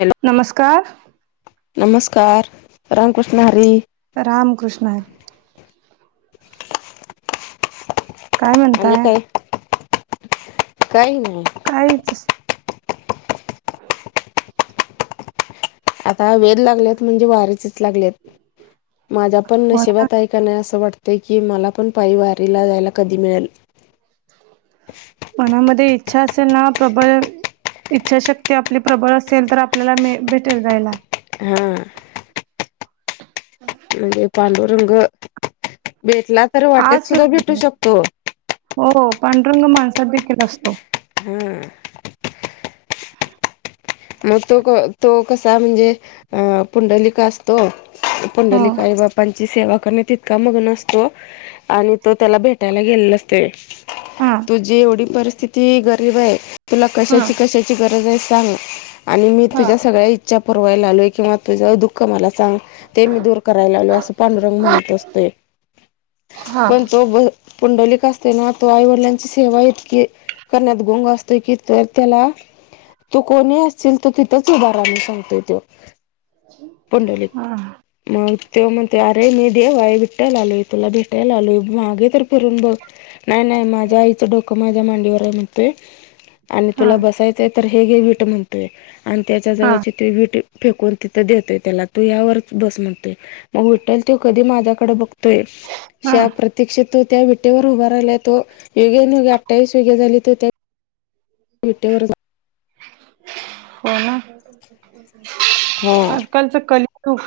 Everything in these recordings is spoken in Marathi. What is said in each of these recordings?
हॅलो नमस्कार नमस्कार रामकृष्ण हरी रामकृष्ण आहे काय आणि म्हणताय काय काय नाही काहीच आता वेद लागलेत म्हणजे वारीचेच लागलेत माझ्या पण होना नशिबात आहे असं वाटतंय की मला पण पायी वारीला जायला कधी मिळेल मनामध्ये इच्छा असेल ना प्रबळ इच्छाशक्ती आपली प्रबळ असेल तर आपल्याला मे भेटेल जायला हा म्हे पांडूरंग वेटला आ ला हो पांढुरंग माणस देखील असतो हम्म मग तो तो कसा म्हणजे अ पुंडलिका असतो हो पुंडलिकई बापांची सेवा करणे तितका मग्न असतो आणि तो त्याला भेटायला गेले नसते हा तुझी एवढी परिस्थिती गरीब आहे तुला हा कशाची कशाची गरज आहे सांग आणि मी हा तुझ्या सगळ्या इच्छा पुरवायला आलोय किंवा तुझं दुःख मला सांग ते मी दूर करायला आलोय असं पांडुरंग म्हणत असतोय हा पण तो पुंडलिक असतेना तर आई वडिलांची सेवा इतकी करण्यात गोंग असतोय की तर त्याला तु कोणी अस ल तर तिथंच उभार रााह सांगतोय तो पुंडलिक हा मग ते म्हणते अरे मी देव आहे विठ्ठल आले भेटायला आलोय तुला भेटायला आलोय मागे तर फिरून बघ नाही नाही माझ्या आईचं डोकं माझ्या मांडीवर आहे म्हणतोय आणि हा तुला बसायचंय तर हे घे विट म्हणतोय आणि त्याच्या हा जवळचे ते विट फेकून तिथं देतोय त्याला तू यावरच बस म्हणतोय मग विठ्ठल त्यो कधी माझ्याकडे बघत हा श प्रतीक्षित त्या विटेवर उभ राहिलाय तो युगे अठ्ठावीस युगे झाली विटेवर हो ना हा आजकालच कलियूग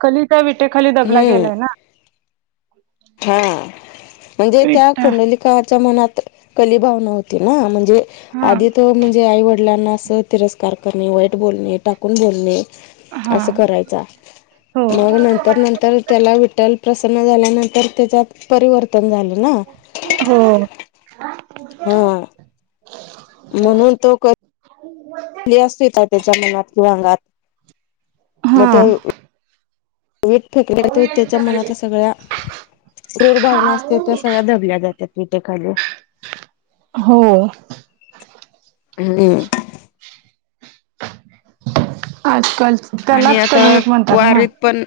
कलिता विटेखाली दबला हम्म गेलाय ना हा म्हणजे त्या विटा पुंडलिकाच्या मनात कलीभावना होती ना म्हणजे हा आधी तर म्हणजे आई वडिलांना अस तिरस्कार करणे वाईट बोलणे टाकून बोलणे हा असं करायचा हो मग नंतर नंतर त्याला विठ्ठल प्रसन्न झाल्यानंतर तर त्याच्यात परिवर्तन झालं ना हो हा म्हणून तो ह [unintelligible] [unintelligible] क्ली असते का त्याच्या मनात किंवां अंगात. म हा तो वीट फेकले जातो त्याच्या मनातल्या, सगळ्या क्रुर भावना असते त्या सगळ्या दबल्या जातात. मी तेे खाली हो. हम्म. आज कल आणि त्यालाच आता कलियुग म्हणतात ना, वारीत पण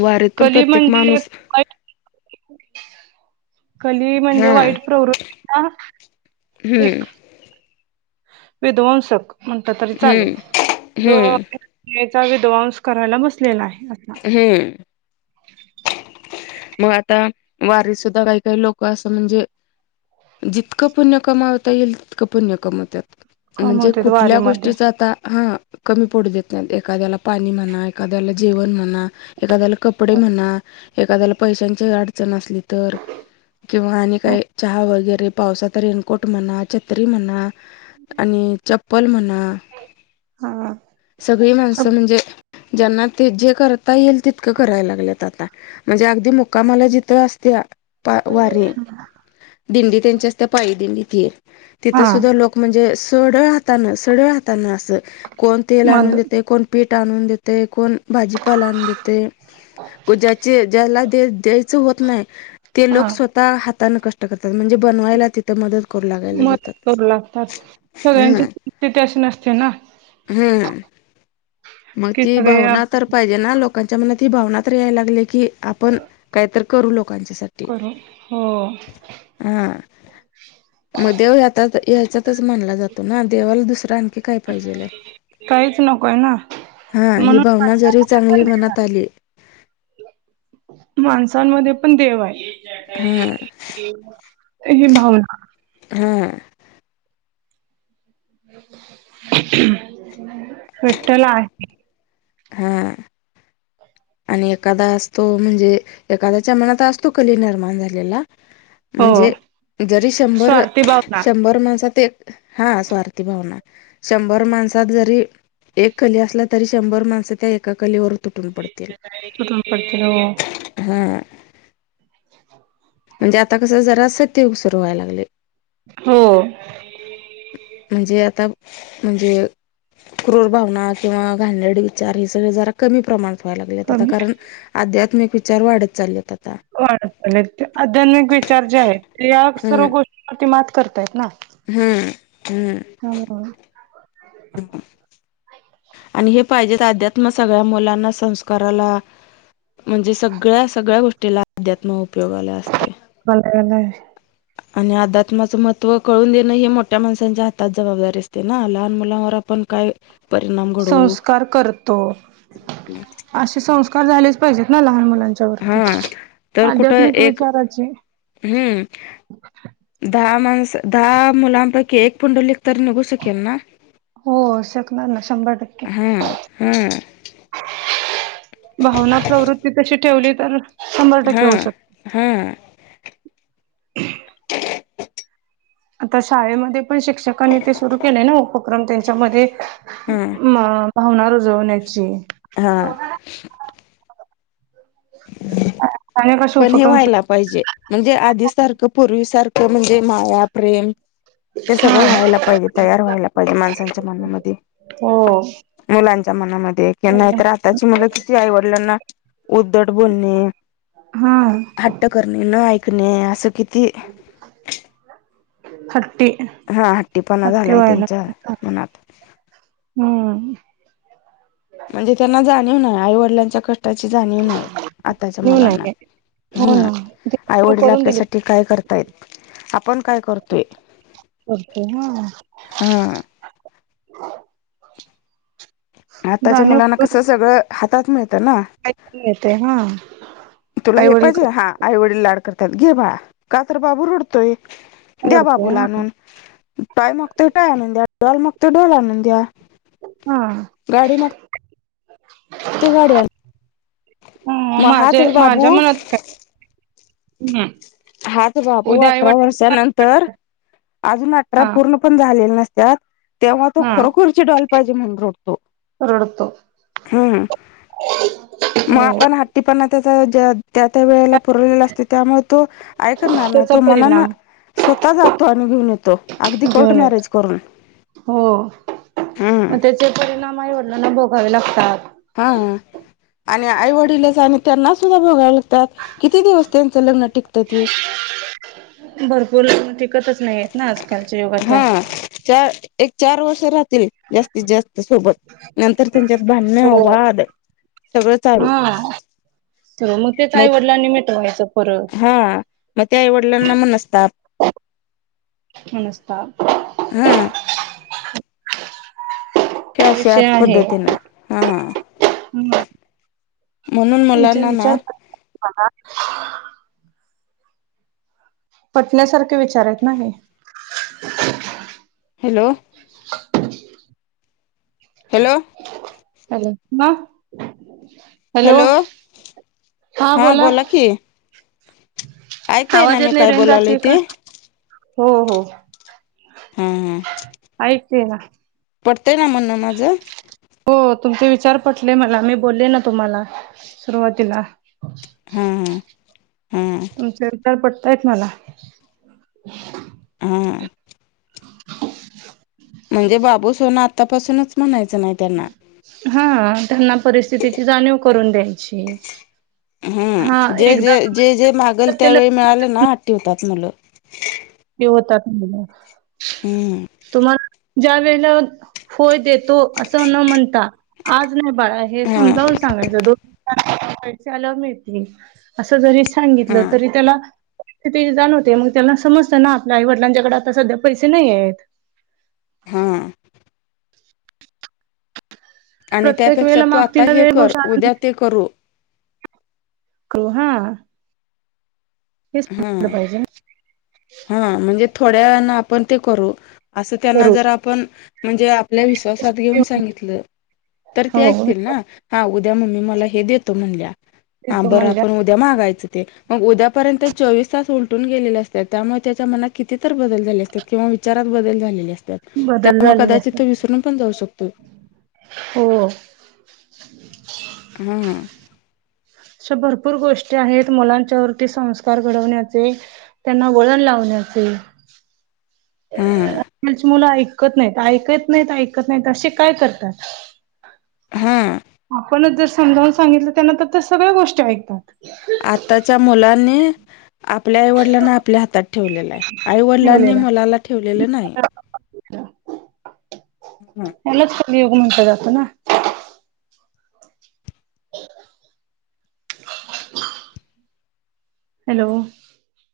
वारीत पण कली प्रत्येक म्हणजे माणूस [unintelligible] कली म्हणजे हा वाईट प्रवृत्ती ना हम्म एक विधवंसक म्हणता तरी हम्म चालेल. हम्म [unintelligible] येचा विध्वन्स करायला बसलेला आहे असा. हम्म. म आता वारी सुद्धा काही काही लोक असं म्हणजे, जितकं पुण्य कमावता येईल. तितकं पुण्य कमवत्यात. म्हणजे कमवतेत कुठल्या वारीमध्ये गोष्टीच आता हा. कमी पडू देत नाही एखाद्याला पाणी, म्हणा एखाद्याला जेवण म्हणा. एखाद्याला कपडे म्हणा, एखाद्याला पैशांची अडचण असली तर किंवा आणि काय चहा वगैरे, पावसाात रेनकोट म्हणा छत त्री म्हणा आणि चप्पल म्हणा. हा सगळी माणसं म्हणजे ज्यांना, ते जे करता येईल तितकं करायला लागलेत आता. म्हणजे अगदी मुक्कामाला जित असत्या. पाय वारी दिंडी त्यांची, असते पायी दिंडीत तिथं हा. सुद्धा लोक म्हणजे सढळ हातान सढळ, हातान अस कोण तेल मद आणून देतय. कोण पीठ आणून देतेय कोण. भाजीपालान आनून देतेय कु ज्याचे, ज्याला देत द्यायचं होत नाही. ते हा लोक स्वतः हातने कात ते करतात म्हणजे बनवायला तिथं, मदत करू लागायला मदत जातात हम्म. तिथ अशी नसते ना, हम्म मग कि ती सगळे भावना तर पाहि हे ना लोकांच्या मनात ही भावनात यायला लागले. की आपण काहीत करू लोकांच्यासाठी. करू हो. हा मग देव यातात याचातच म्हनला जातो ना, देवाला दुसरा आणखी काय पाहिजेलं हे? काहीच नको आहे ना, हा ही म्हणून भावना जरी माणसाला [unintelligible] चांगली पण मनात देणार. आली माणसांमध्ये पण देव आहे. हा [unintelligible] [unintelligible] ही भावना हा. विठ्ठल आहे. हा. आणि एखादा असतो म्हणजे एखाद्याच्या, मनात असतो कली निर्माण झालेला. म्हणजे हो जरी शंभर, स्वार्थी भावना शंभर माणसात एक हा स्वार्थी भावना. शंभर माणसात जरी एक कली असला. तरी शंभर माणस त्या एका कलीवर तुटून पडतील [unintelligible] तुटून पडत नव. हा. म्हणजे आता कसं जरा तिवसुरू व्हायला लागले. हो. म्हणजे आता म्हणजे क्रूर भावना किंवा घानेरडे विचार हे सगळे जरा कमी प्रमाणात. लाग आता कमी कारण आध्यात्मिक विचार वाढत चाललेत आता ले आध्यात्मिक विचार जे आहे ते या हम्म सर्व गोष्टींवरती मात करतायत ना. हम्म हम् त्यामुळे ह. आणि हे पाहिजे अध्यात्म सगळ्या मुलांना संस्काराला म्हणजे सगळ्या सगळ्या गोष्टीला अध्यात्म उपयोग आला असते. मल आणि अध्यात्माचं महत्त्व कळून देणं हे मोठ्या माणसांच्या हातात जबाबदारी असते ना लहान मुलांवर आपण काय? परिणाम घडवू संस्कार करतो असे संस्कार झालेच पाहिजेत ना लहान मुला त्यां वती हा तर कुठं आध्यात्मिक एक विचाराची हम्म. दहा माणस दहा मुलांपैकी एक पुंडलीिक तर निघू शकेल ना. हो शकणार ना शंभर टक्के हा हा भावना प्रवृत्ती तशी ठेवली तर शंभर टक्के हा होऊ शकते हा. ह. आता शाळेमध्ये पण शिक्षकांनी ते सुरू केलंय ना उपक्रम त्यांच्यामध्ये हा म भावना रुजवण्याची हा. कश पण हे उपक्रम व्हायला पाहिजे म्हणजे आधी सारखं पूर्वी सारखं म्हणजे माया प्रेम हे हा सगळं व्हायला पाहिजे तयार व्हायला पाहिजे माणसांच्या मनामध्ये होम. मुलांच्या मनामध्ये कि नाहीतर आताची मुलं किती आईवडलांना उद्धट बोलणे. हा हट्ट करणे न ऐकणे असं किती? ह्टी हा हट्टीपणा अ झालाय आहे ना त्यांच्या मनात हम्म. म्हणजे त्यांना जाणीव ना आईवडिलांच्या क ची जाणीव आहे आताच्या येऊ मुलांना नाही हो हम्म ना आई ते वडील करून दिली आपल्यासाठी काय करतायत आपण काय करतोय कररती ह हां आताच्या जाणीव मुलांना कसं सगळ हातात मिळतं ना येत हा तुला आई हे वडील पाहिजे हा आई वडील लाड करतात घे बा का तर बाबू रुडतोय द्या आवडते बाबूला हा आणून टाय मग तो टाय आणून द्या डल मग तो डोल आणून द्या हा गाडी मागतोय गाडी आणून ह द्या. मग हाच माझ्या माझ्या बाबू मनात काय हाच बाबू उद्या आई अठरा वर्षानंतर वडील अजून अठरा हा पूर्ण पण झालेल्या नसत्यात तेव्हा तो हा खरोखरची डॉल पाहिजे म्हणून रोडतो रडतो हम मग हो आपण हट्टीपणा त्याचा त्या त्या वेळेला पुरवलेला असतो त्यामुळे तो काय करणार नाही त्याचा तो मला ना परिणाम स्वतः जातो आणि घेऊन येतो अगदी कोर्ट घेऊन मॅरेज येतो करून हो मग हम्म त्याचे परिणाम आईवडलांना भोगावे लागतात हा आणि आई वडीलच आणि त्यांना सुद्धा बोघावे लागतात किती दिवस त्यांचं लग्न टिकतं ते भरपूर टिकतच नाही आहेत ना आजकालच्या युगात्या हा चार एक चार वर्ष राहतील जास्त त जास्त सोबत नंतर त्यांच्यात भानण हो वाद सगळं चालू हा तर मग तेच आईवडलां आणि मिेट मायचं परत म ते आईवडिलांना मनस्ताप. मनस्ता हं! कॅश यात पद्धतीन हा. हूं! म्हणून तुमचे मुलांना ना विचार पटण्यासारखे विचारेत ना हे. हॅलो! हॅलो! हॅलो मा. हॅलो हा बोला. ऐकताय ना आवाज येत मी नाही काय रेंज जात बोलायलोय नाही ते का? हो हो हा आयकते ना. पटतय ना म्हणणं माझं. हो तुमचे विचार पटले मला, मी बोलले ना तुम्हाला सुरुवातीला. हा हा! तुमचे विचार पटतायेत मला. हां! म्हणजे बाबू सोना आत्तापासूनच म्हणायचं नाही त्यांना. हा त्यांना परिस्थितीची जाणीव करून द्यायची. हा हूं जे एकदा जे जे जे मागेल तुम्ही ते त्यावेेळी मिळालं लगेच ना आती उततात मुलं. ते होतात मुलं. हूं! तुम्हाला ज्या वेळेला होय देतो, असं न म्हणता आज नाही बाळा हे हा समजावून सांगायच दोन [unintelligible] सांगितलं हा तरी त्याला स्थितीची जाण होते, मग त्याला समज त ना आपल्या आईवडिलांच्याकडे आता सध्या पैसे नही हेत. हा आणि प्रत्येक त्यापेक्षा वेळेला तू आता मागतील हे वेळ कर, गोष्ट उद्या ते करू. कू हा. हेच हूं म्हटलं पाहिजे हूं म्हणजे थोड्या वेळाने आपण ते करू. असं त्यांना करू जर आपण म्हणजे आपल्या विस प्रसाद घेऊन सांगितलं, तर हो ते ऐकतील ना हा उद्या मम्मी मला हे देतो म्हणल्या. हा तो बरं म्हणजे आपण उद्या मागायचं ते मग उद्यापर्यंत. चोवीस तास उलटून गेलेले असत्यात त्यामुळे त्याच्या मनात कितीतर बदल झाले असत्यात, किंवा विचारात बदल झालेले असत्यात. बदल त्यामूळ झालेले कदाचित तो असतात विसरून पण जाऊ शकतोय. हो! हं! अश्या भरपूर गोष्टी आहेत, मुलांच्या वरती संस्कार घडवण्याचे त्यांना वळण लावण्याचे. [inaudible] हा च मुलं ऐकत नाहीत ऐकत नाहीत, ऐकत नाहीत, असे काय करतात. हं! आपणच जर समजावून सांगितलं त्यांना तर ते सगळ्या गोष्टी ऐकतात. आत्ताच्या मुलांनी आपल्या आईवडिलांना आपल्या हातात ठेवलेलं आहे, आईवडिलांनी ठेवलेल्या मुलाला ठेवलेलं नाही. हम यालाच कली युग म्हटलं जात ना. [unintelligible] हॅलो!